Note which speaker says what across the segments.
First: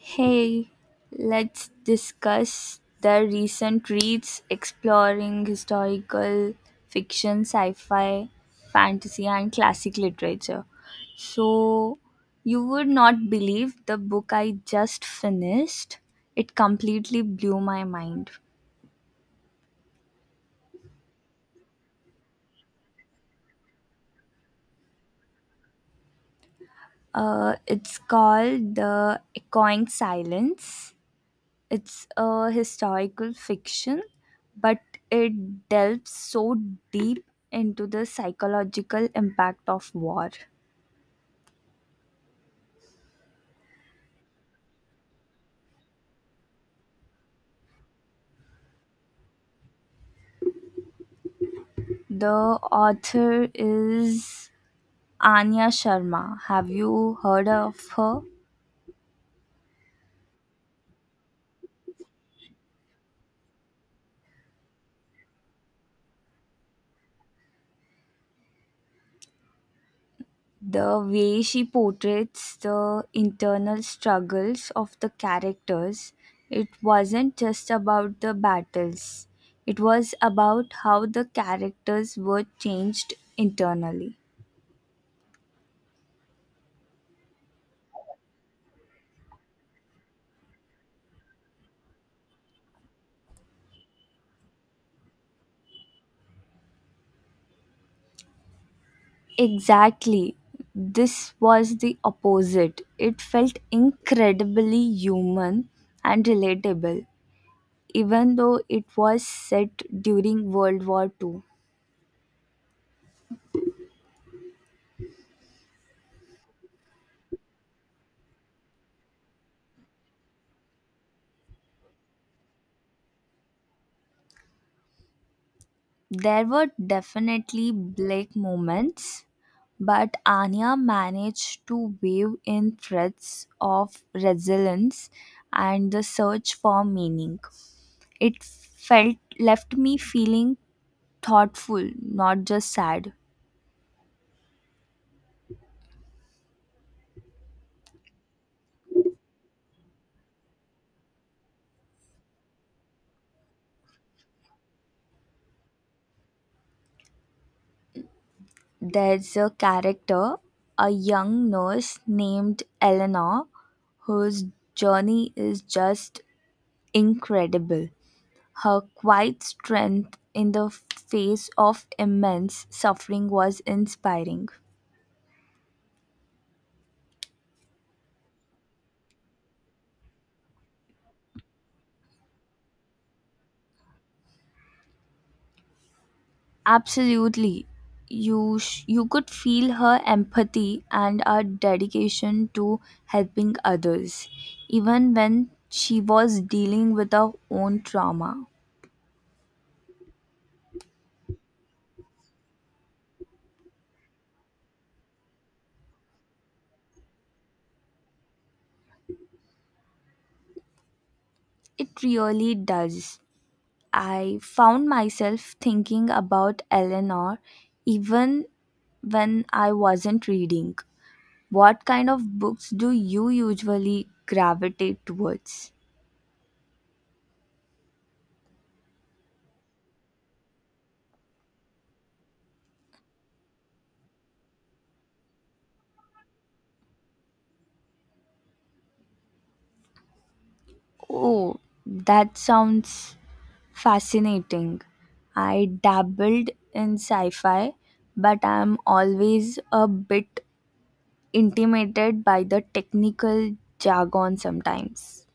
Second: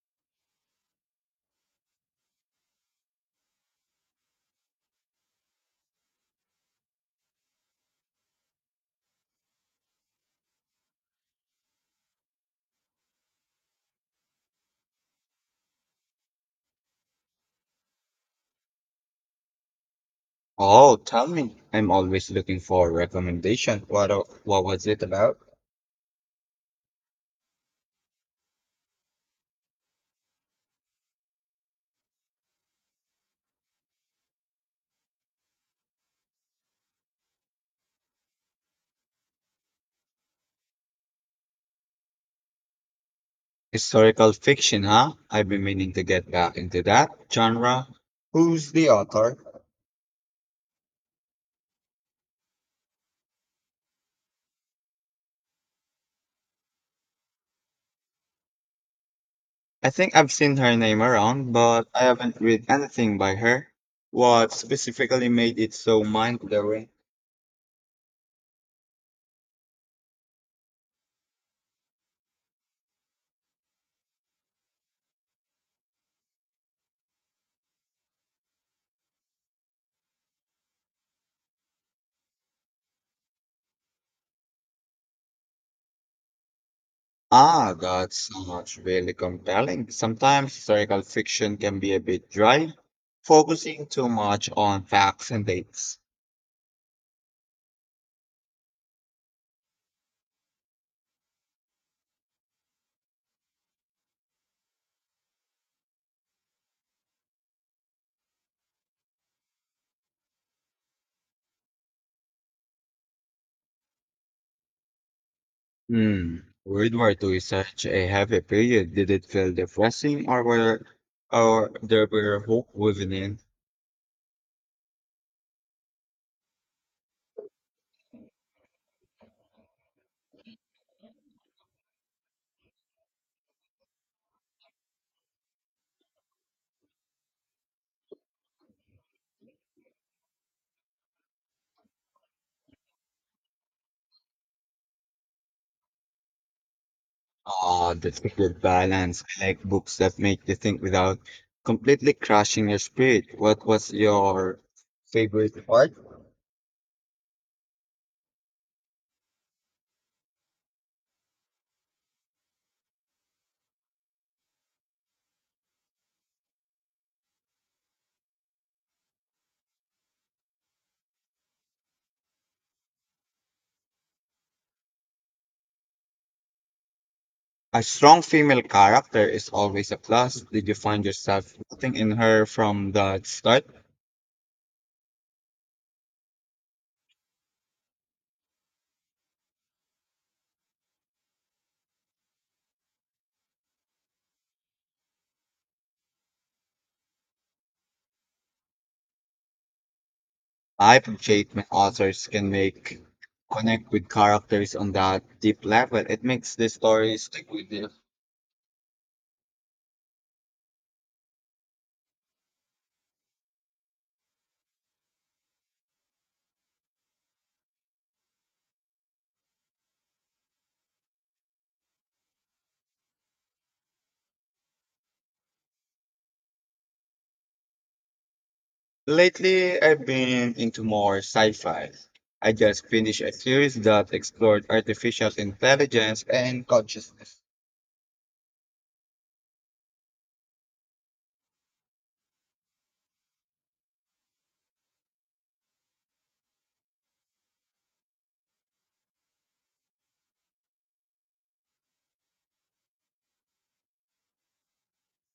Speaker 1: Hey, let's discuss the recent reads exploring historical fiction, sci fi, fantasy, and classic literature. So, you would not believe the book I just finished. It completely blew my mind.
Speaker 2: Oh, tell me. I'm always looking for a recommendation. What was it about?
Speaker 1: It's called The Echoing Silence. It's a historical fiction, but it delves so deep into the psychological impact of war.
Speaker 2: Historical fiction, huh? I've been meaning to get back into that genre. Who's the author?
Speaker 1: The author is Anya Sharma. Have you heard of her?
Speaker 2: I think I've seen her name around, but I haven't read anything by her. What specifically made it so mind-blowing?
Speaker 1: The way she portrays the internal struggles of the characters, it wasn't just about the battles, it was about how the characters were changed internally.
Speaker 2: Ah, that sounds really compelling. Sometimes historical fiction can be a bit dry, focusing too much on facts and dates.
Speaker 1: Exactly. This was the opposite. It felt incredibly human and relatable, even though it was set during World War Two.
Speaker 2: Hmm. World War Two is such a heavy period. Did it feel depressing or were or there were hope woven in?
Speaker 1: There were definitely black moments, but Anya managed to weave in threads of resilience and the search for meaning. It felt left me feeling thoughtful, not just sad.
Speaker 2: Ah, that's a good balance. I like books that make you think without completely crushing your spirit. What was your favorite part?
Speaker 1: There's a character, a young nurse named Eleanor, whose journey is just incredible. Her quiet strength in the face of immense suffering was inspiring.
Speaker 2: A strong female character is always a plus. Did you find yourself rooting in her from the start?
Speaker 1: Absolutely. You could feel her empathy and her dedication to helping others even when she was dealing with her own trauma.
Speaker 2: I appreciate when authors can make connect with characters on that deep level. It makes the story stick with you.
Speaker 1: It really does. I found myself thinking about Eleanor even when I wasn't reading. What kind of books do you usually gravitate towards?
Speaker 2: Lately, I've been into more sci-fi. I just finished a series that explored artificial intelligence and consciousness.
Speaker 1: Oh, that sounds fascinating. I dabbled in sci fi, but I'm always a bit intimidated by the technical jargon sometimes.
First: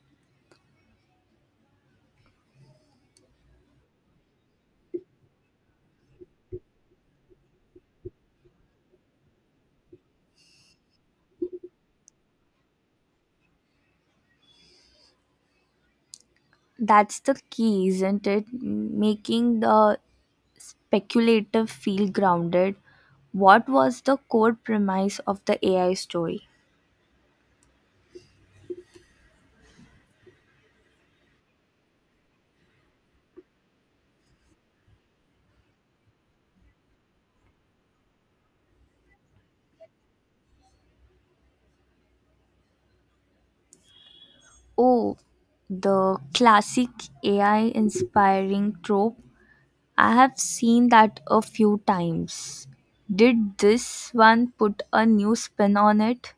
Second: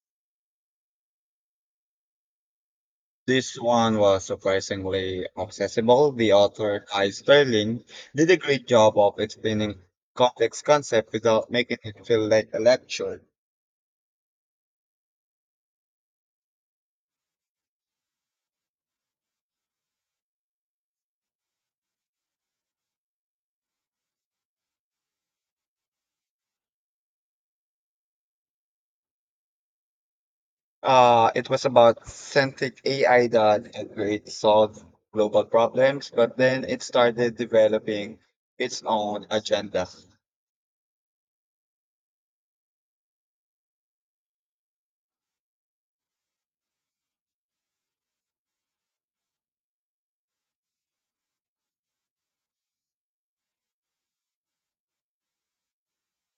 Speaker 2: This one was surprisingly accessible. The author, Kai Sterling, did a great job of explaining complex concepts without making it feel like a lecture.
Speaker 1: That's the key, isn't it? Making the speculative feel grounded. What was the core premise of the AI story?
Speaker 2: It was about synthetic AI that had great to solve global problems, but then it started developing its own agenda.
Speaker 1: Oh, the classic AI inspiring trope. I have seen that a few times. Did this one put a new spin on it?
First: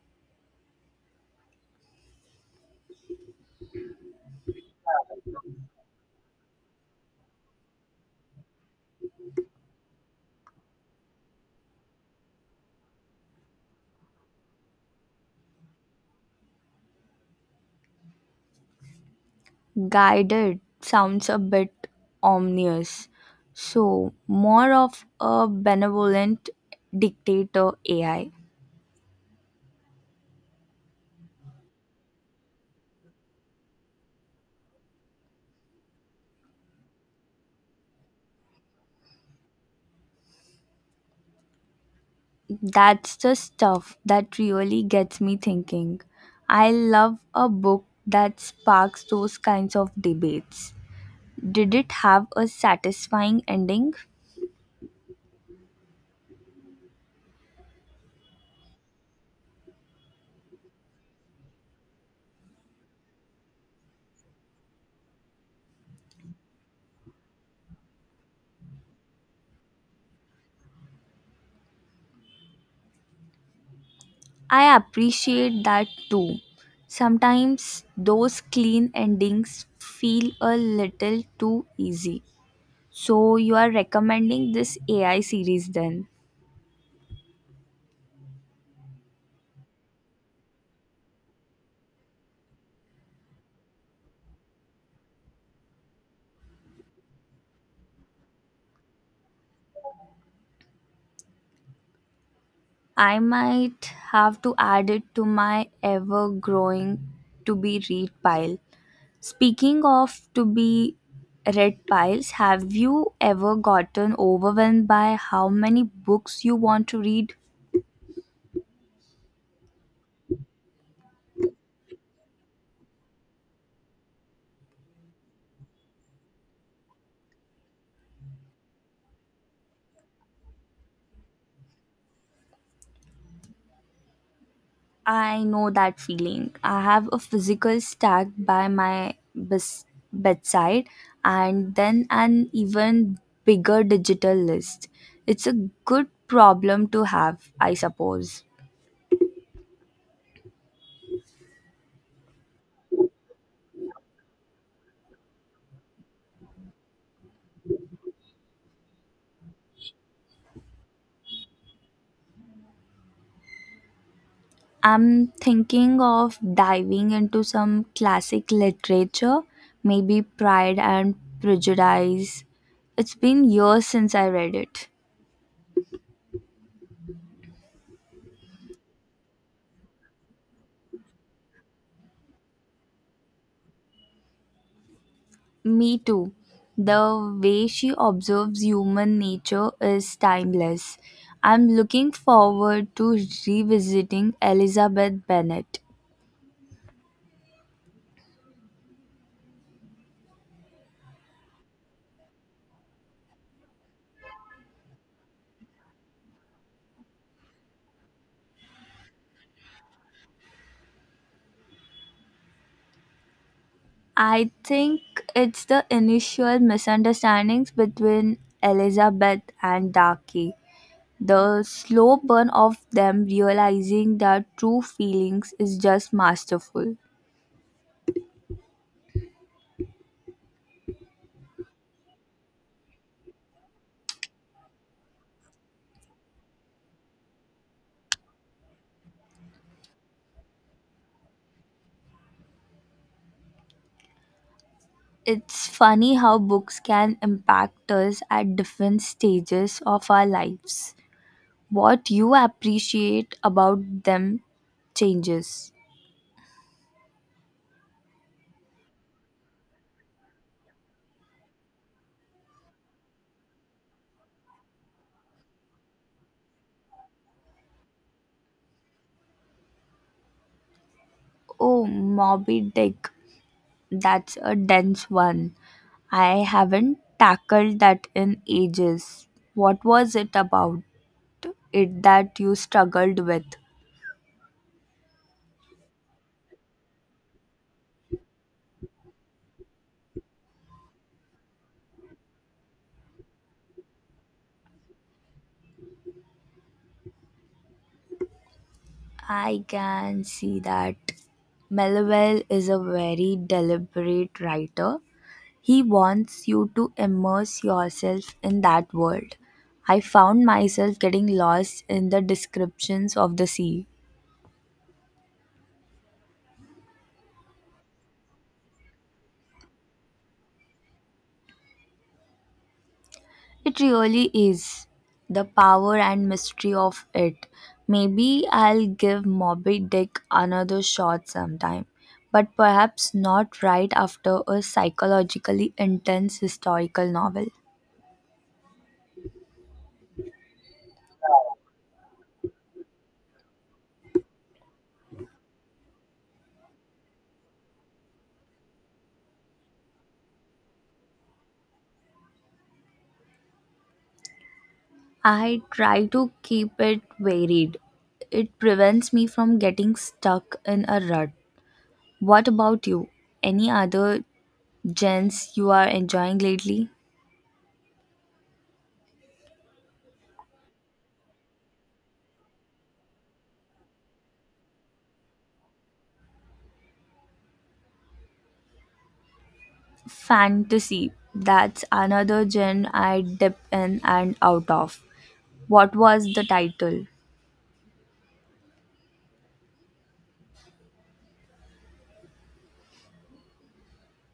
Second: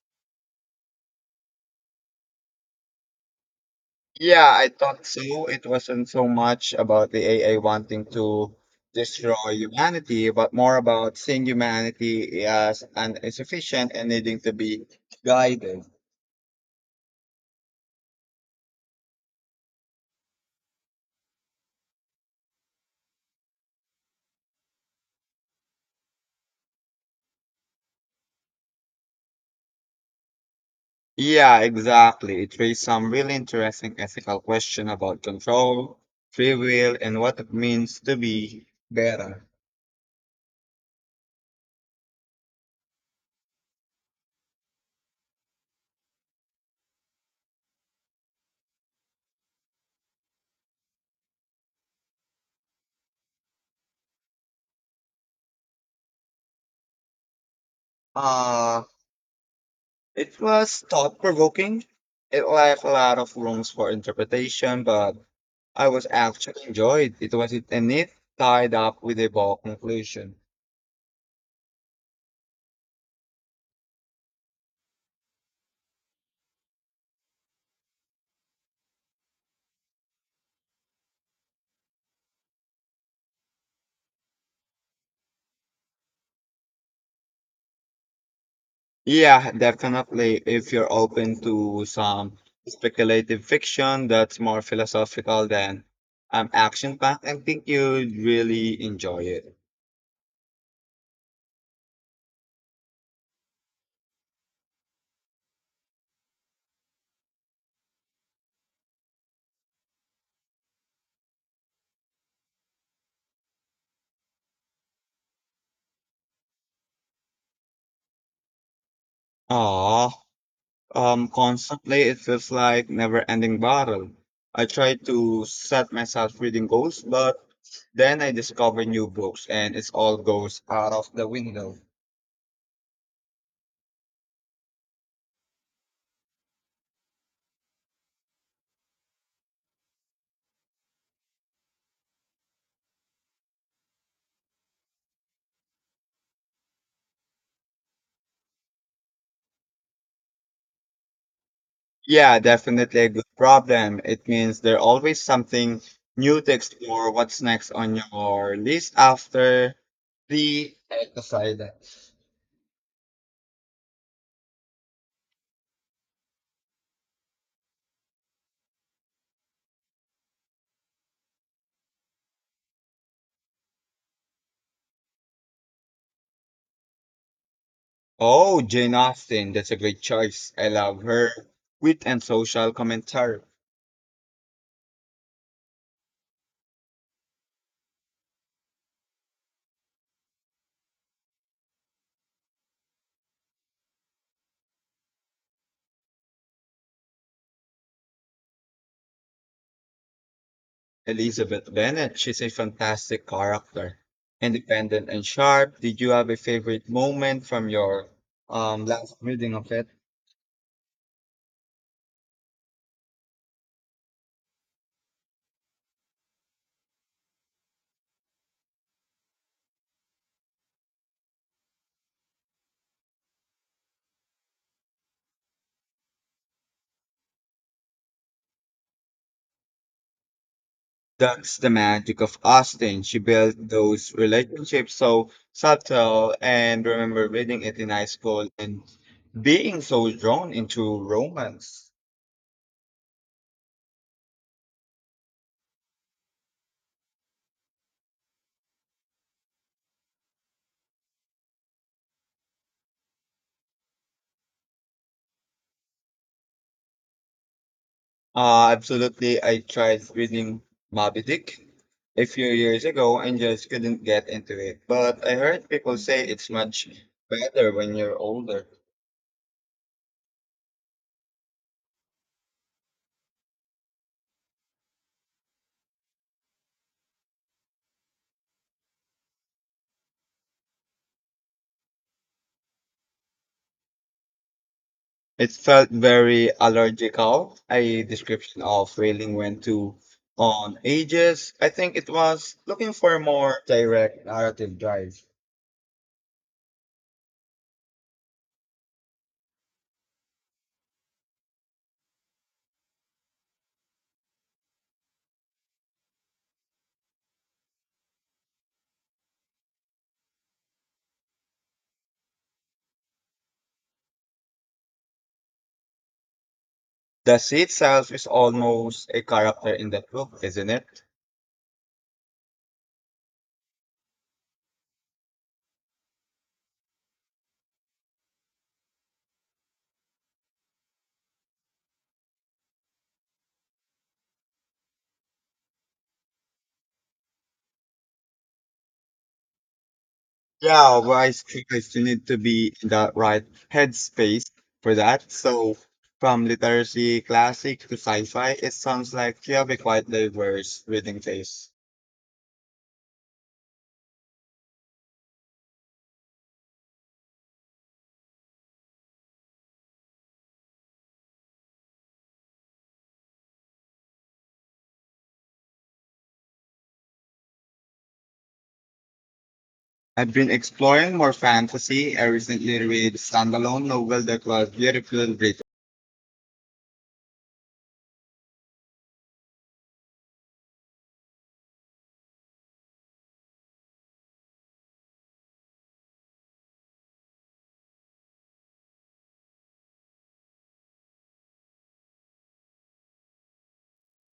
Speaker 2: Yeah, I thought so. It wasn't so much about the AI wanting to destroy humanity, but more about seeing humanity as an insufficient and needing to be guided.
Speaker 1: Guided sounds a bit ominous. So, more of a benevolent dictator AI.
Speaker 2: Yeah, exactly. It raised some really interesting ethical question about control, free will, and what it means to be better.
Speaker 1: That's the stuff that really gets me thinking. I love a book that sparks those kinds of debates. Did it have a satisfying ending?
Speaker 2: Uh, it was thought provoking. It left a lot of rooms for interpretation, but I was actually enjoyed. It was a neat tied up with a ball conclusion.
Speaker 1: I appreciate that too. Sometimes those clean endings feel a little too easy. So you are recommending this AI series then?
Speaker 2: Yeah, definitely. If you're open to some speculative fiction that's more philosophical than action packed, I think you'd really enjoy it.
Speaker 1: I might have to add it to my ever growing to be read pile. Speaking of to be read piles, have you ever gotten overwhelmed by how many books you want to read?
Speaker 2: Aw, constantly, it feels like never-ending battle. I try to set myself reading goals, but then I discover new books and it all goes out of the window.
Speaker 1: I know that feeling. I have a physical stack by my bes- bedside and then an even bigger digital list. It's a good problem to have, I suppose.
Speaker 2: Yeah, definitely a good problem. It means there's always something new to explore what's next on your list after the exercise.
Speaker 1: I'm thinking of diving into some classic literature, maybe Pride and Prejudice. It's been years since I read it.
Speaker 2: Oh, Jane Austen, that's a great choice. I love her wit and social commentary.
Speaker 1: Me too. The way she observes human nature is timeless. I'm looking forward to revisiting Elizabeth Bennet.
Speaker 2: Elizabeth Bennet, she's a fantastic character. Independent and sharp. Did you have a favorite moment from your last reading of it?
Speaker 1: I think it's the initial misunderstandings between Elizabeth and Darky. The slow burn of them realizing their true feelings is just masterful.
Speaker 2: That's the magic of Austen. She built those relationships so subtle and remember reading it in high school and being so drawn into romance.
Speaker 1: It's funny how books can impact us at different stages of our lives. What you appreciate about them changes.
Speaker 2: Absolutely. I tried reading Moby Dick a few years ago and just couldn't get into it. But I heard people say it's much better when you're older.
Speaker 1: Oh, Moby Dick, that's a dense one. I haven't tackled that in ages. What was it about it that you struggled with?
Speaker 2: It felt very allergical, a description of whaling went to on ages. I think it was looking for a more direct narrative drive.
Speaker 1: I can see that. Melville is a very deliberate writer. He wants you to immerse yourself in that world. I found myself getting lost in the descriptions of the sea.
Speaker 2: The sea itself is almost a character in that book, isn't it?
Speaker 1: It really is. The power and mystery of it. Maybe I'll give Moby Dick another shot sometime, but perhaps not right after a psychologically intense historical novel.
Speaker 2: Yeah, well, I think I still need to be in the right headspace for that. So, from literacy classic to sci-fi, it sounds like you have a quite diverse reading taste.
Speaker 1: I try to keep it varied. It prevents me from getting stuck in a rut. What about you? Any other gens you are enjoying lately?
Speaker 2: I've been exploring more fantasy. I recently read a standalone novel that was beautifully written.
Speaker 1: Fantasy, that's another gen I dip in and out of. What was the title?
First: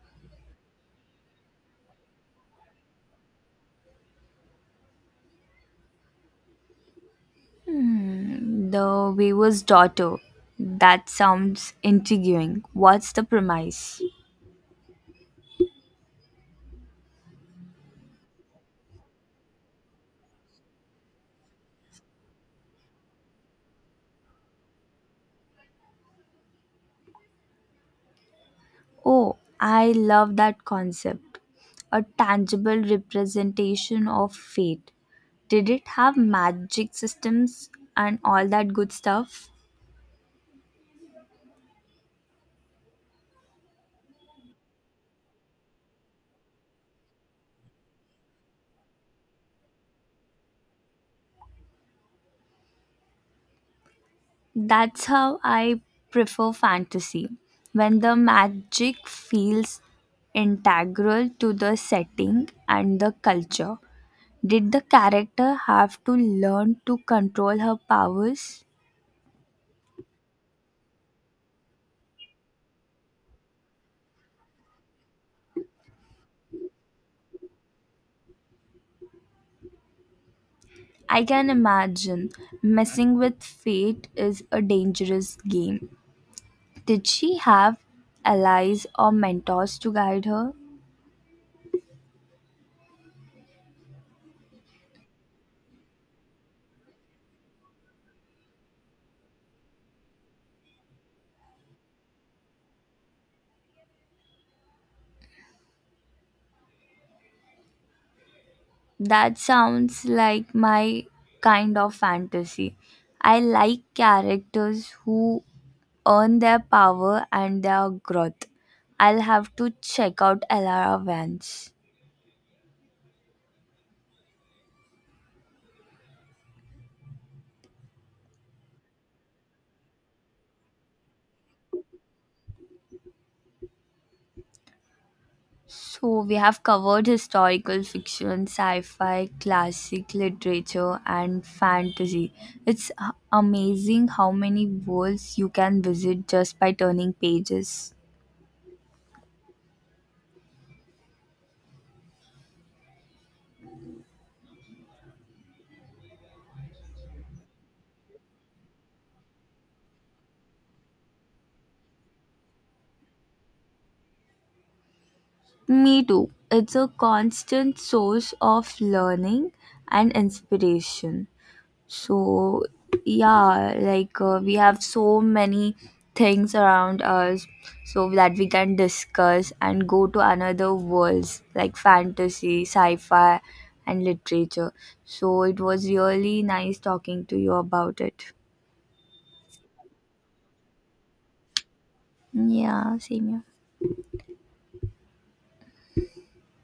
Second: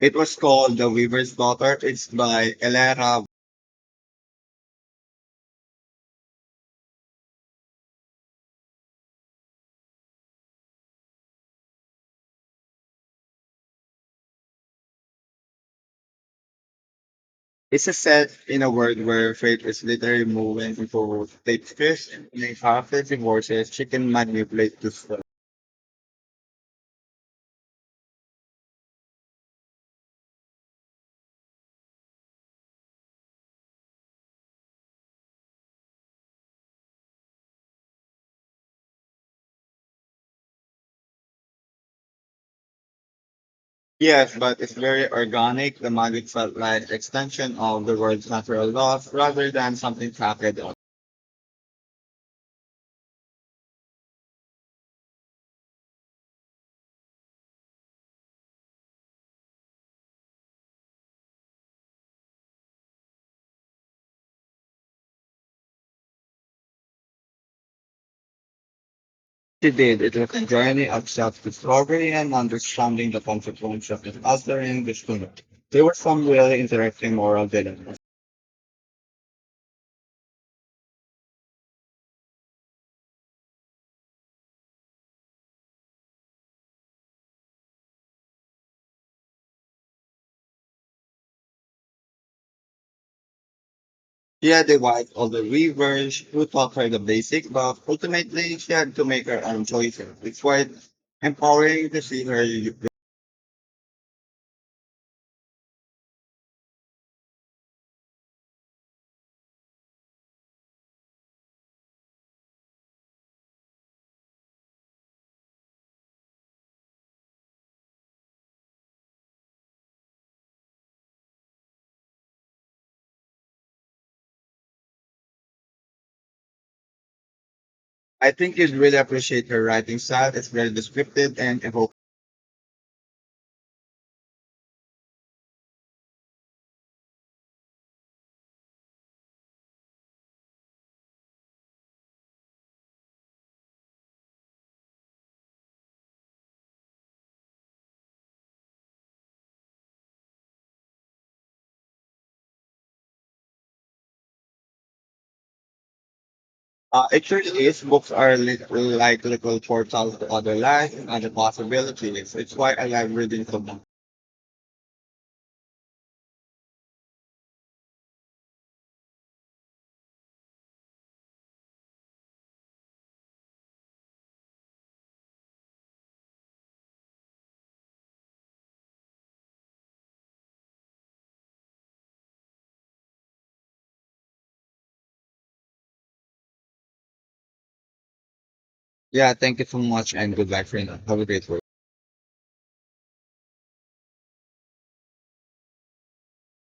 Speaker 2: It was called The Weaver's Daughter. It's by Elena.
Speaker 1: Hmm, the Weaver's Daughter. That sounds intriguing. What's the premise?
Speaker 2: It's a set in a world where fate is literally moving into deep fish and in half the divorces she can manipulate to.
Speaker 1: Oh, I love that concept. A tangible representation of fate. Did it have magic systems and all that good stuff?
Speaker 2: Yes, but it's very organic. The magic felt like extension of the world's natural laws rather than something packaged up.
Speaker 1: That's how I prefer fantasy, when the magic feels integral to the setting and the culture. Did the character have to learn to control her powers?
Speaker 2: She did. It was a journey of self-discovery and understanding the consequences of the altering the schooner. There were some really interesting moral dilemmas.
Speaker 1: I can imagine messing with fate is a dangerous game. Did she have allies or mentors to guide her?
Speaker 2: She had the wife of the weavers who taught her the basics, but ultimately she had to make her own choices. It's quite empowering to see her.
Speaker 1: That sounds like my kind of fantasy. I like characters who earn their power and their growth. I'll have to check out Elara Vance.
Speaker 2: I think you'd really appreciate her writing style. It's very descriptive and evocative.
Speaker 1: So, we have covered historical fiction, sci fi, classic literature, and fantasy. Amazing how many worlds you can visit just by turning pages.
Speaker 2: It sure is. Books are like little portals to other life and the possibilities. It's why I love reading so much.
Speaker 1: Me too. It's a constant source of learning and inspiration. So, we have so many things around us so that we can discuss and go to another worlds like fantasy, sci fi, and literature. So, it was really nice talking to you about it.
Speaker 2: Yeah, thank you so much and good luck, friend. Have a great week.
Speaker 1: Yeah, same here.